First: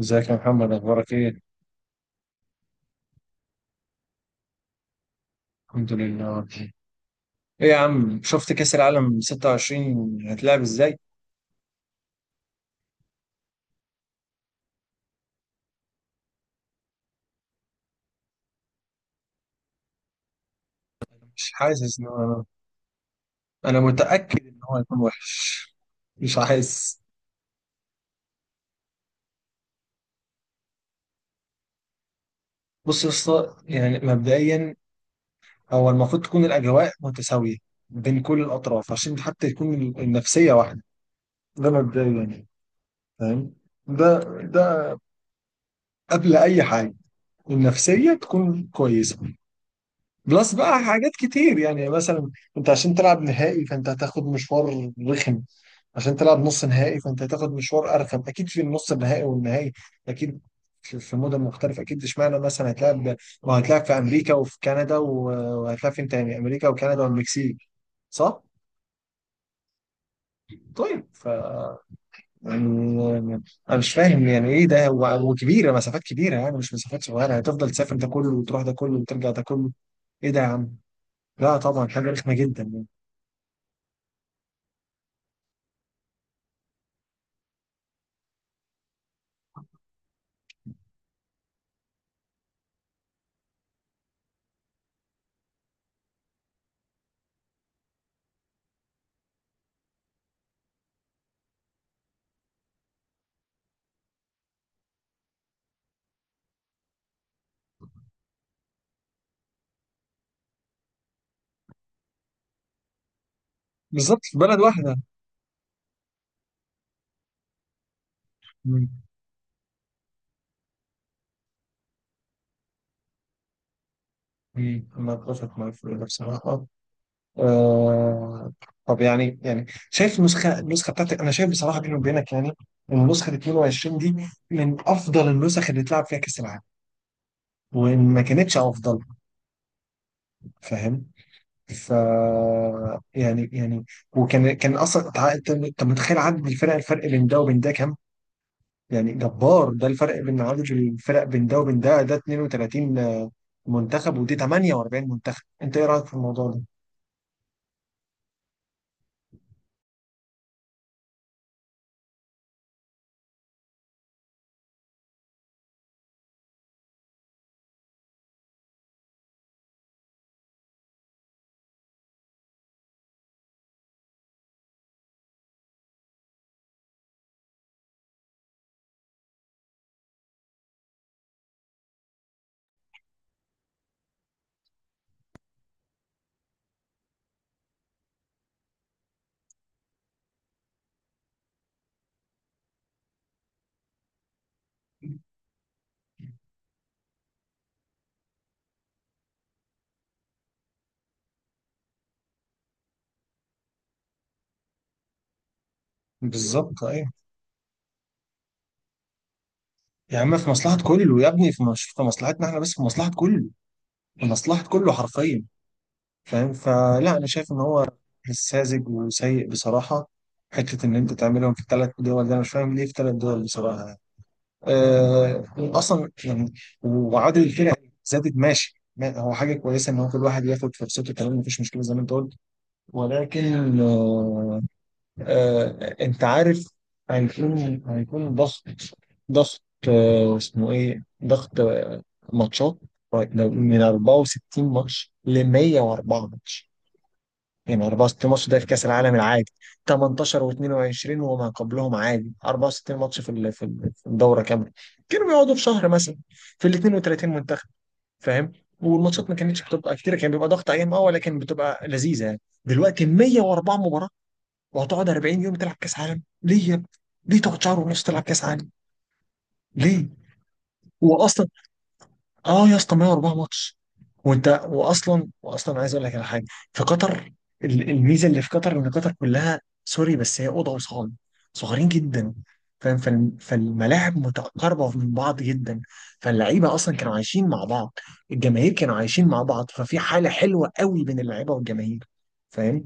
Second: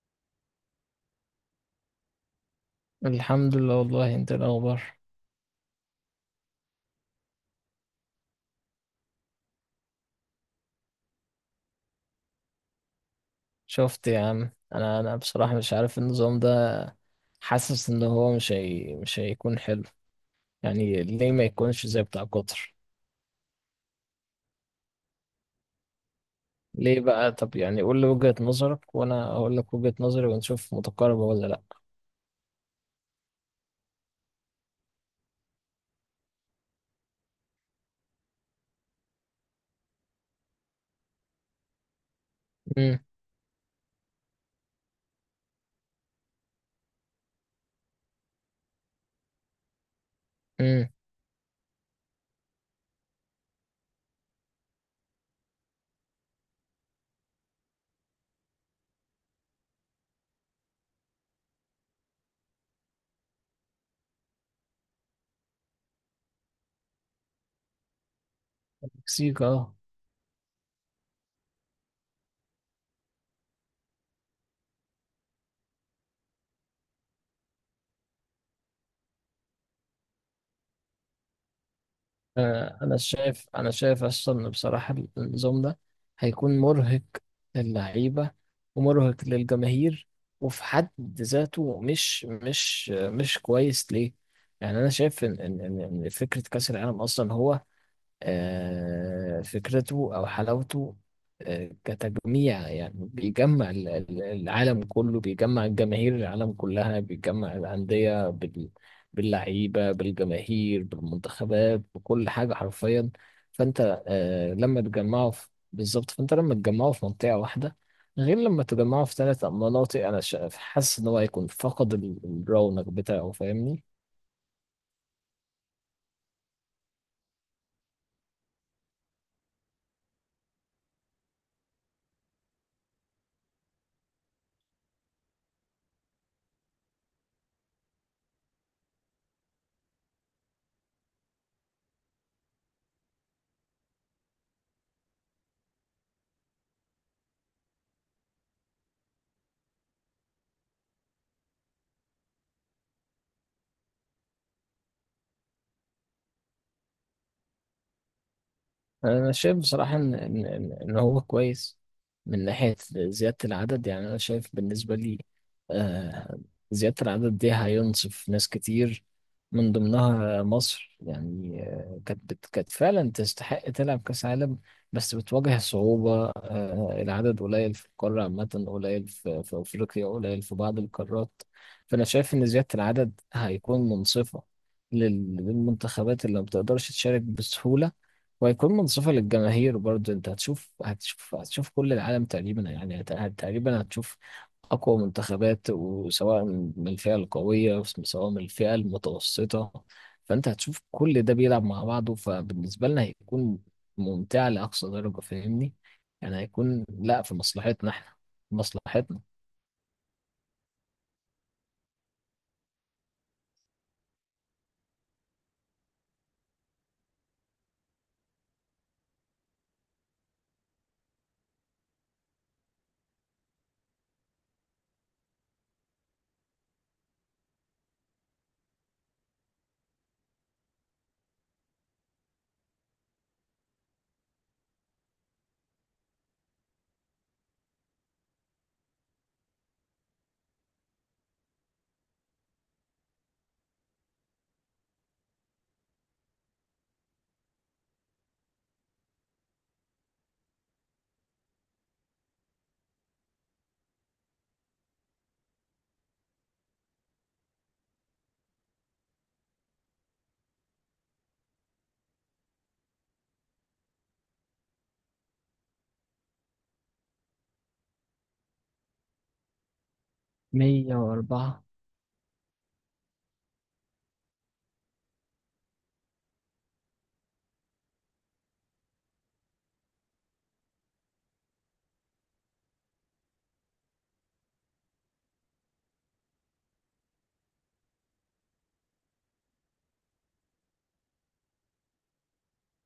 ازيك يا محمد، اخبارك ايه؟ الحمد لله، والله. انت إيه الاخبار؟ الحمد لله. ايه يا عم، شفت كأس العالم 26 هتلعب ازاي؟ شفت يا عم، انا بصراحة مش عارف النظام ده. حاسس ان هو مش هيكون حلو. يعني ليه ما مش يكونش حاسس زي ان بتاع انا قطر؟ انا متأكد ان هو هيكون وحش، مش حاسس. ليه بقى؟ طب يعني قول لي وجهة نظرك وانا اقول لك وجهة نظري ونشوف متقاربة ولا لا. بص يا اسطى، يعني مبدئيا هو المفروض تكون الاجواء متساوية بين كل الاطراف عشان حتى يكون النفسية واحدة. ده مبدئيا يعني، امم. فاهم؟ ده ده قبل اي حاجة النفسية تكون كويسة. بلس بقى امم. حاجات كتير، يعني مثلا انت عشان تلعب نهائي فانت هتاخد مشوار رخم، عشان تلعب نص نهائي فانت هتاخد مشوار ارخم اكيد. في النص النهائي والنهائي اكيد في مدن مختلفه، اكيد اشمعنى مثلا هتلعب، ما هتلعب في امريكا وفي كندا وهتلعب فين تاني؟ امريكا وكندا والمكسيك، صح؟ مكسيك، اه. طيب ف يعني انا مش فاهم يعني ايه ده وكبيره، مسافات كبيره، يعني مش مسافات صغيره، هتفضل تسافر ده كله وتروح ده كله وترجع ده كله، ايه ده يا عم؟ لا طبعا حاجه رخمه جدا آه، يعني. انا شايف اصلا إن بصراحه النظام ده هيكون مرهق للعيبه، ومرهق للجماهير، وفي حد ذاته مش كويس ليه. يعني انا شايف ان ان إن- إن فكره كاس العالم اصلا هو فكرته أو حلاوته، كتجميع، يعني بيجمع العالم كله، بيجمع الجماهير، العالم كلها، بيجمع الأندية باللعيبة، بالجماهير، بالمنتخبات، بكل حاجة حرفيا. فأنت بالظبط، في بلد لما واحده. بالظبط، فأنت لما تجمعوا في منطقة واحدة، غير لما مم. تجمعوا في ثلاث مناطق. أنا حاسس إن هو هيكون فقد الرونق بتاعه، فاهمني؟ مم، انا اتفق معاك في ده بصراحه. آه. طب يعني شايف النسخه، بتاعتك، انا شايف بصراحه بيني وبينك يعني ان نسخه 22 دي من افضل النسخ اللي اتلعب فيها كاس العالم، وان ما كانتش افضل، فاهم؟ ف يعني وكان اصلا انت، متخيل عدد الفرق، الفرق بين ده وبين ده كام؟ يعني جبار ده الفرق بين عدد الفرق بين ده وبين ده. ده 32 منتخب ودي 48 منتخب، انت ايه رايك في الموضوع ده؟ انا شايف بصراحه ان هو كويس من ناحيه زياده العدد. يعني انا شايف بالنسبه لي آه، زياده العدد دي هينصف ناس كتير، من ضمنها مصر. يعني كانت فعلا تستحق تلعب كاس عالم، بس بتواجه صعوبه. العدد قليل في القاره عامه، قليل في افريقيا، قليل في بعض القارات. فانا شايف ان زياده العدد هيكون منصفه للمنتخبات اللي ما بتقدرش تشارك بسهوله، وهيكون منصفة للجماهير برضه. انت هتشوف كل العالم تقريبا، يعني تقريبا هتشوف أقوى منتخبات، وسواء من الفئة القوية سواء من الفئة المتوسطة. فأنت هتشوف كل ده بيلعب مع بعضه، فبالنسبة لنا هيكون ممتع لأقصى درجة، فاهمني؟ يعني بالظبط. هيكون، لا، في مصلحتنا احنا، في مصلحتنا. يا عم في مصلحة كله يا ابني، في مش في مصلحتنا احنا بس، في مصلحة كله، في مصلحة كله حرفيا، فاهم؟ فلا أنا شايف إن هو ساذج وسيء بصراحة. حتة إن أنت تعملهم في 3 دول، ده أنا مش فاهم ليه في 3 دول بصراحة يعني. أه أصلا يعني، وعادل الكرة زادت، ماشي، هو حاجة كويسة إن هو كل واحد ياخد فرصته تمام، مفيش مشكلة زي ما أنت قلت، ولكن آه، انت عارف هيكون، ضغط، ضغط، اسمه ايه، ضغط، ماتشات. طيب، من 64 ماتش ل 104 ماتش، يعني 64 ماتش ده في كأس العالم العادي 18 و22 وما قبلهم عادي، 64 ماتش في في في الدورة كاملة، كانوا بيقعدوا في شهر مثلا في ال 32 منتخب، فاهم؟ والماتشات ما كانتش بتبقى كتير، كان بيبقى ضغط ايام اه، ولكن بتبقى لذيذة يعني. دلوقتي 104 مباراة وهتقعد 40 يوم تلعب كاس عالم، ليه يا ابني؟ ليه تقعد شهر ونص تلعب كاس عالم؟ ليه؟ واصلا 104. اه يا اسطى 104 ماتش. وانت واصلا، عايز اقول لك على حاجه، في قطر الميزه اللي في قطر ان قطر كلها سوري، بس هي اوضه وصاله صغيرين جدا، فاهم؟ فالملاعب متقاربه من بعض جدا، فاللعيبه اصلا كانوا عايشين مع بعض، الجماهير كانوا عايشين مع بعض، ففي حاله حلوه قوي بين اللعيبه والجماهير، فاهم؟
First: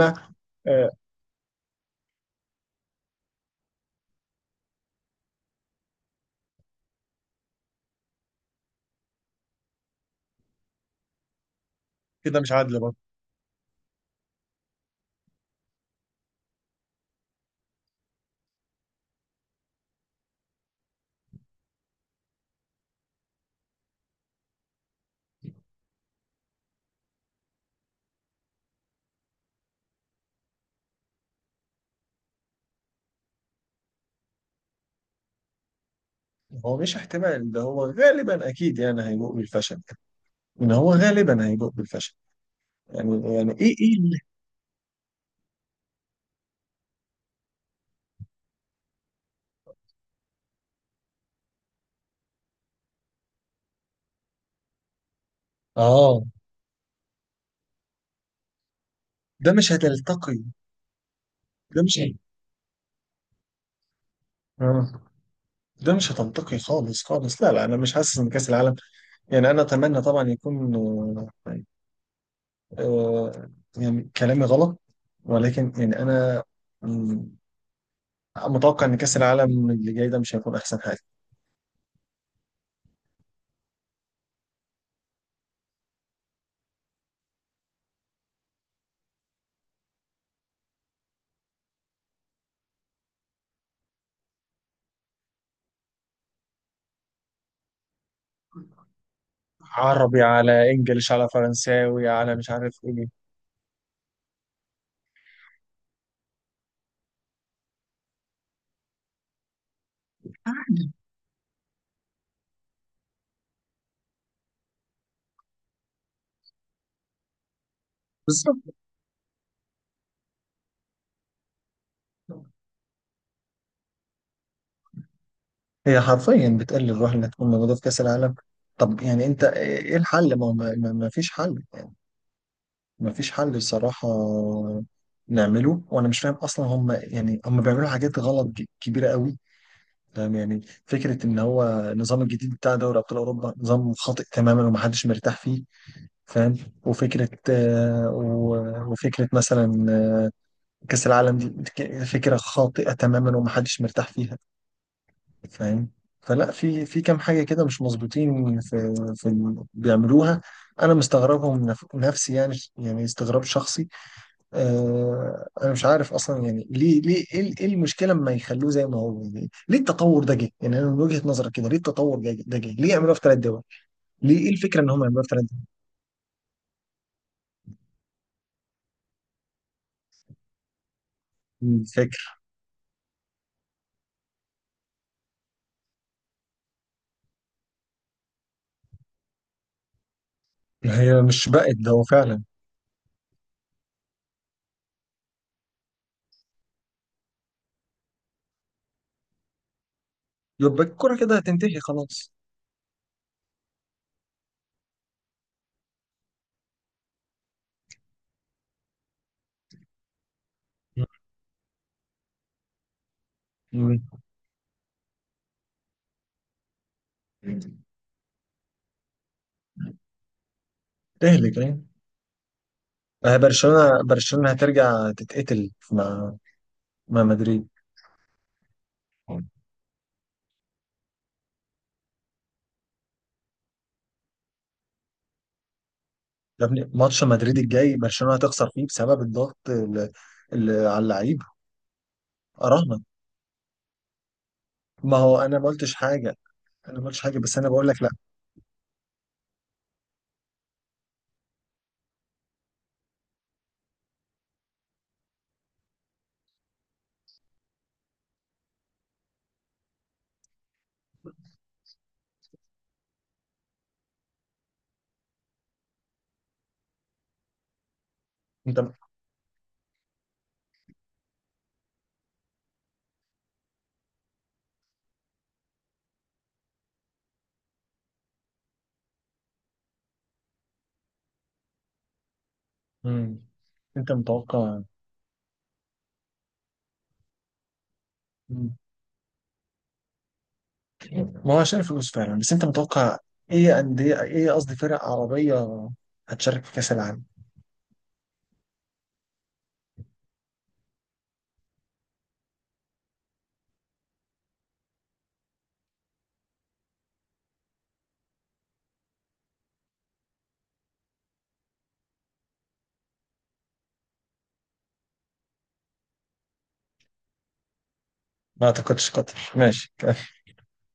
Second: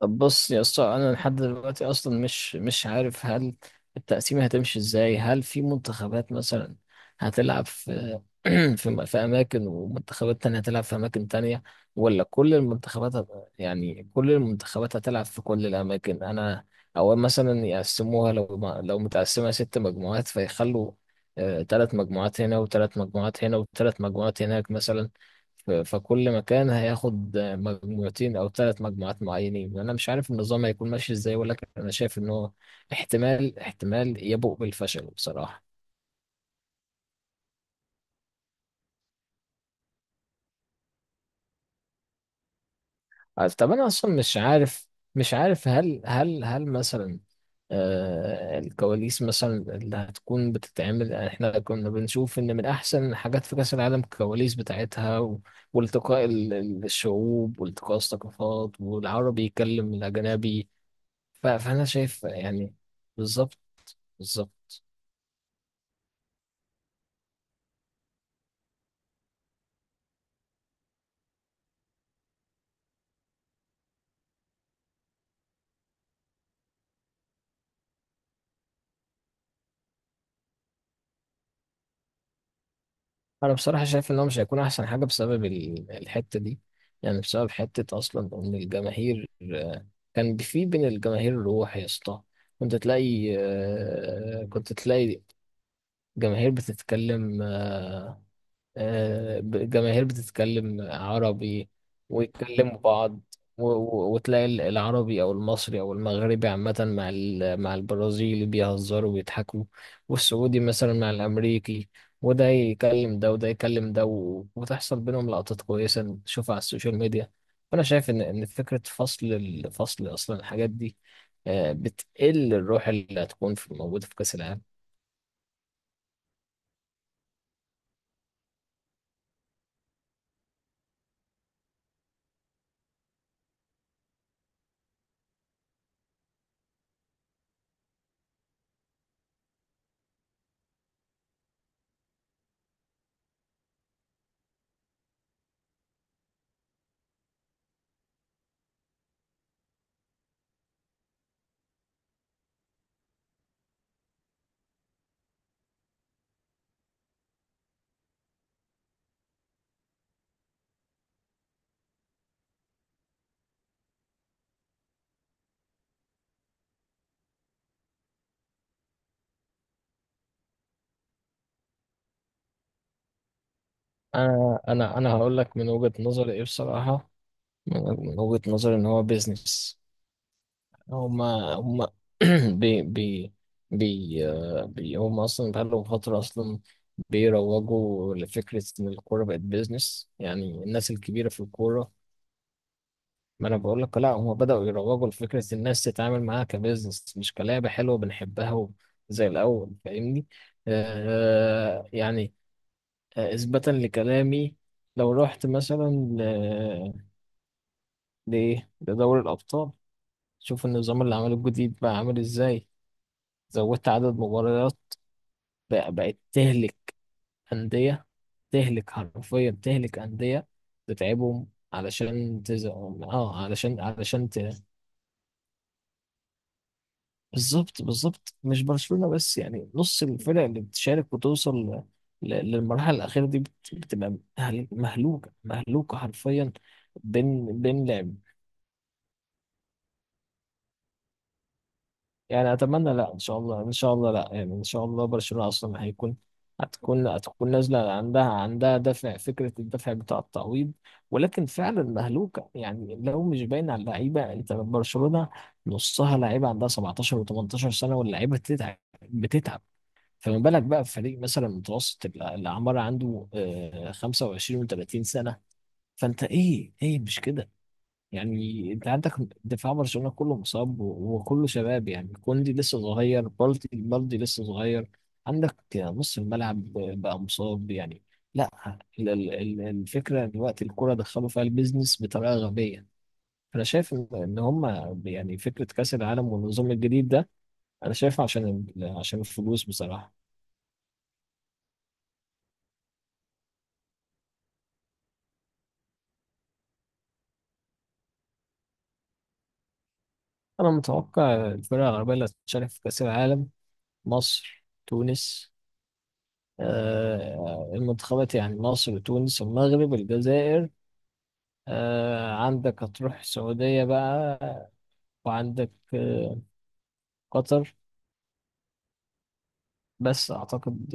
طب بص يا اسطى، آه، انا لحد دلوقتي اصلا مش عارف هل التقسيمه هتمشي ازاي؟ هل في منتخبات مثلا هتلعب في اماكن ومنتخبات تانية هتلعب في اماكن تانية، ولا كده مش كل عادل. يعني كل المنتخبات هتلعب في كل الاماكن؟ انا او مثلا يقسموها، لو ما- لو متقسمة ست مجموعات، فيخلوا ثلاث مجموعات هنا، وثلاث مجموعات هنا، وثلاث مجموعات هناك مثلا. فكل مكان هياخد مجموعتين او ثلاث مجموعات معينين. انا مش عارف النظام هيكون ماشي ازاي، ولكن انا شايف ان هو احتمال يبوء بالفشل بصراحة. هو مش احتمال، ده هو غالبا اكيد يعني هيبوء بالفشل، ان هو غالبا هيبوء بالفشل. يعني طب ايه انا ايه اصلا اللي. مش عارف، مش عارف هل مثلا الكواليس مثلا اللي هتكون بتتعمل. يعني احنا كنا بنشوف ان من احسن الحاجات في كاس العالم الكواليس بتاعتها، اه، والتقاء الشعوب، والتقاء الثقافات، والعربي ده مش يكلم هتلتقي، الاجنبي. ده فانا مش هت... شايف يعني بالظبط، بالظبط. آه. ده مش هتلتقي خالص خالص، لا لا انا مش حاسس ان كاس العالم، يعني انا اتمنى طبعا يكون آه، آه، يعني كلامي غلط، ولكن يعني انا مم، متوقع ان كاس العالم اللي جاي ده مش هيكون احسن حاجه. انا بصراحه شايف ان هو مش هيكون احسن حاجه بسبب الحته دي، يعني بسبب حته اصلا ان الجماهير، كان في بين الجماهير روح يا اسطى. كنت تلاقي جماهير بتتكلم، جماهير عربي على بتتكلم انجليش على عربي، فرنساوي على مش عارف ويتكلموا ايه. بعض، وتلاقي العربي او المصري او المغربي عامة مع مع البرازيلي بيهزروا وبيضحكوا، والسعودي مثلا مع الامريكي، وده يكلم ده وده يكلم ده، وتحصل بينهم لقطات كويسة نشوفها على السوشيال ميديا. فانا شايف ان بالظبط، فكرة فصل الفصل اصلا الحاجات دي، بتقل الروح اللي هتكون في موجودة في كأس العالم. هي حرفيا بتقلل الروح انها تكون موجوده في كاس العالم. طب يعني انت ايه الحل؟ ما فيش حل يعني، ما فيش حل الصراحه نعمله. وانا مش فاهم اصلا هم، يعني هم بيعملوا حاجات غلط كبيره قوي، فاهم يعني؟ فكره ان هو النظام الجديد بتاع دوري ابطال اوروبا نظام خاطئ تماما ومحدش مرتاح فيه، فاهم؟ وفكره وفكره مثلا كاس العالم دي فكره خاطئه تماما ومحدش مرتاح فيها، فاهم؟ فلا في كام حاجه كده مش مظبوطين في بيعملوها. انا مستغربهم من نفسي يعني، يعني استغراب شخصي. آه انا مش عارف اصلا يعني ليه ايه إيه المشكله لما يخلوه زي ما هو يعني؟ ليه التطور ده جه يعني؟ انا من وجهه نظرك كده ليه التطور ده جه، ليه يعملوها في 3 دول؟ ليه ايه انا الفكره ان انا هم انا يعملوها في هقول ثلاث لك من وجهة نظري ايه بصراحة. من وجهة نظري ان هو بيزنس. هما دول هما الفكره؟ بي بي بي آه، بي هما اصلا بقالهم فترة اصلا بيروجوا لفكرة ان الكورة بقت بيزنس، يعني الناس هي الكبيرة في مش بقت ده الكورة. هو فعلا. ما انا بقول لك، لا، هما بدأوا يروجوا لفكرة الناس تتعامل معاها كبيزنس، مش كلعبة حلوة بنحبها زي الاول، فاهمني؟ يبقى الكره كده هتنتهي آه خلاص. يعني. اثباتا لكلامي، لو رحت مثلا ل- لإيه لدوري الابطال، شوف النظام اللي عمله الجديد بقى عامل ازاي. زودت مم. عدد مباريات. بقت تهلك أندية، تهلك حرفيا، تهلك أندية، تتعبهم. تهلك يعني. علشان تز... آه، اه علشان برشلونة علشان ت... هترجع تتقتل مع مدريد. بالظبط، بالظبط، مش برشلونة بس، يعني نص الفرق اللي بتشارك وتوصل للمرحلة الأخيرة دي بتبقى مهلوكة، مهلوكة حرفيا. يا ابني ماتش مدريد بين بين الجاي لعب برشلونة هتخسر فيه بسبب الضغط اللي، اللي على اللعيبة. يعني اتمنى أراهنك. لا، ان شاء الله، ان شاء الله، لا يعني، ان شاء الله ما هو برشلونة أنا ما اصلا قلتش هيكون، حاجة، أنا ما هتكون قلتش حاجة هتكون بس أنا بقول نازله، لك لا. عندها دافع، فكره الدافع بتاع التعويض. ولكن فعلا مهلوكه، يعني لو مش باين على اللعيبه. انت برشلونه نصها لعيبه عندها 17 و18 سنه، واللعيبه بتتعب، بتتعب. فما بالك بقى في فريق مثلا متوسط الاعمار عنده 25 و30 سنه. فانت ايه مش كده؟ يعني أنت. انت عندك دفاع برشلونة كله مصاب، وكله شباب، يعني كوندي لسه صغير، بالدي بالدي لسه صغير. عندك نص الملعب بقى مصاب يعني. لا. الفكرة دلوقتي الكرة دخلوا فيها البيزنس بطريقة غبية. مم. انا شايف ان أنت إن متوقع. هما يعني فكرة كأس العالم والنظام الجديد ده، انا شايفه مم. عشان الفلوس بصراحة. ما هو عشان الفلوس فعلا بس أنت متوقع إيه أندية، إيه قصدي فرق عربية هتشارك في كأس العالم؟ انا متوقع الفرق العربية اللي هتشارك في كأس العالم: مصر، تونس. المنتخبات، يعني مصر، تونس، المغرب، الجزائر. عندك هتروح السعودية بقى، وعندك قطر. ما أعتقدش قطر ماشي بس أعتقد.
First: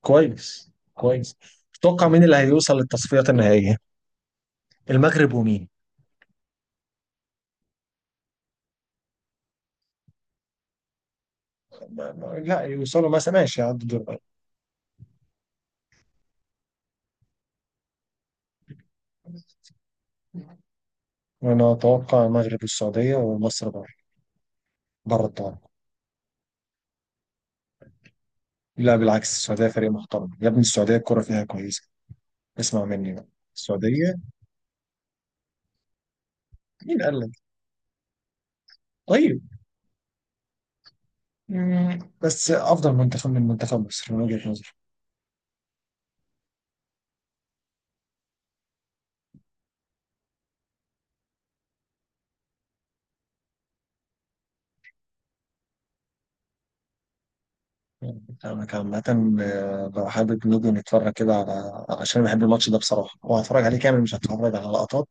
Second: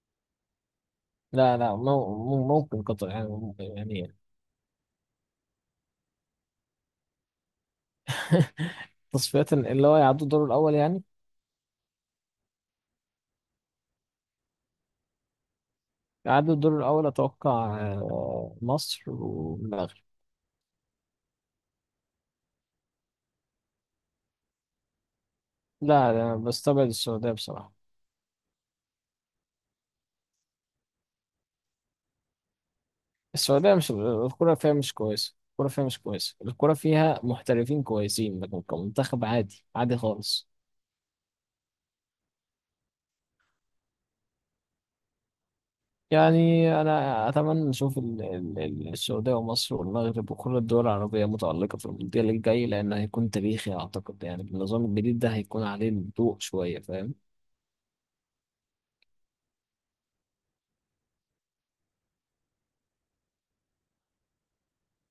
كويس كويس. لا، لا، تتوقع مين اللي هيوصل ممكن قطر، للتصفيات يعني النهائية، يعني المغرب ومين؟ تصفية اللي هو يعدوا الدور الأول يعني. لا يوصلوا مثلا، ماشي، يعدوا دور. يعدوا الدور الأول أتوقع مصر والمغرب. انا اتوقع المغرب والسعوديه ومصر بره، بره الدوري. لا، أنا بستبعد السعودية بصراحة. لا بالعكس السعوديه فريق محترم يا ابني، السعوديه الكره فيها كويسه، اسمع مني بقى. السعودية مش السعوديه. الكرة فيها مش كويسة، الكرة فيها مش كويسة، الكرة مين قال فيها لك؟ محترفين كويسين، لكن كمنتخب طيب. عادي، عادي خالص. مم، بس افضل منتخب من منتخب مصر من وجهه نظري. يعني أنا أتمنى نشوف السعودية ومصر والمغرب وكل الدول العربية متألقة في المونديال الجاي، لأن هيكون تاريخي أعتقد. يعني النظام الجديد ده هيكون عليه الضوء شوية، فاهم؟ انا عامه بقى حابب نيجي نتفرج كده على عشان بحب الماتش ده بصراحه، وهتفرج عليه كامل مش هتفرج على لقطات.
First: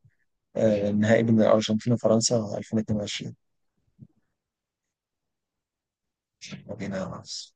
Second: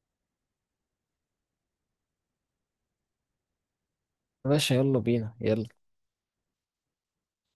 آه، النهائي بين الارجنتين وفرنسا 2022. يا باشا، يلا بينا، يلا. مدينه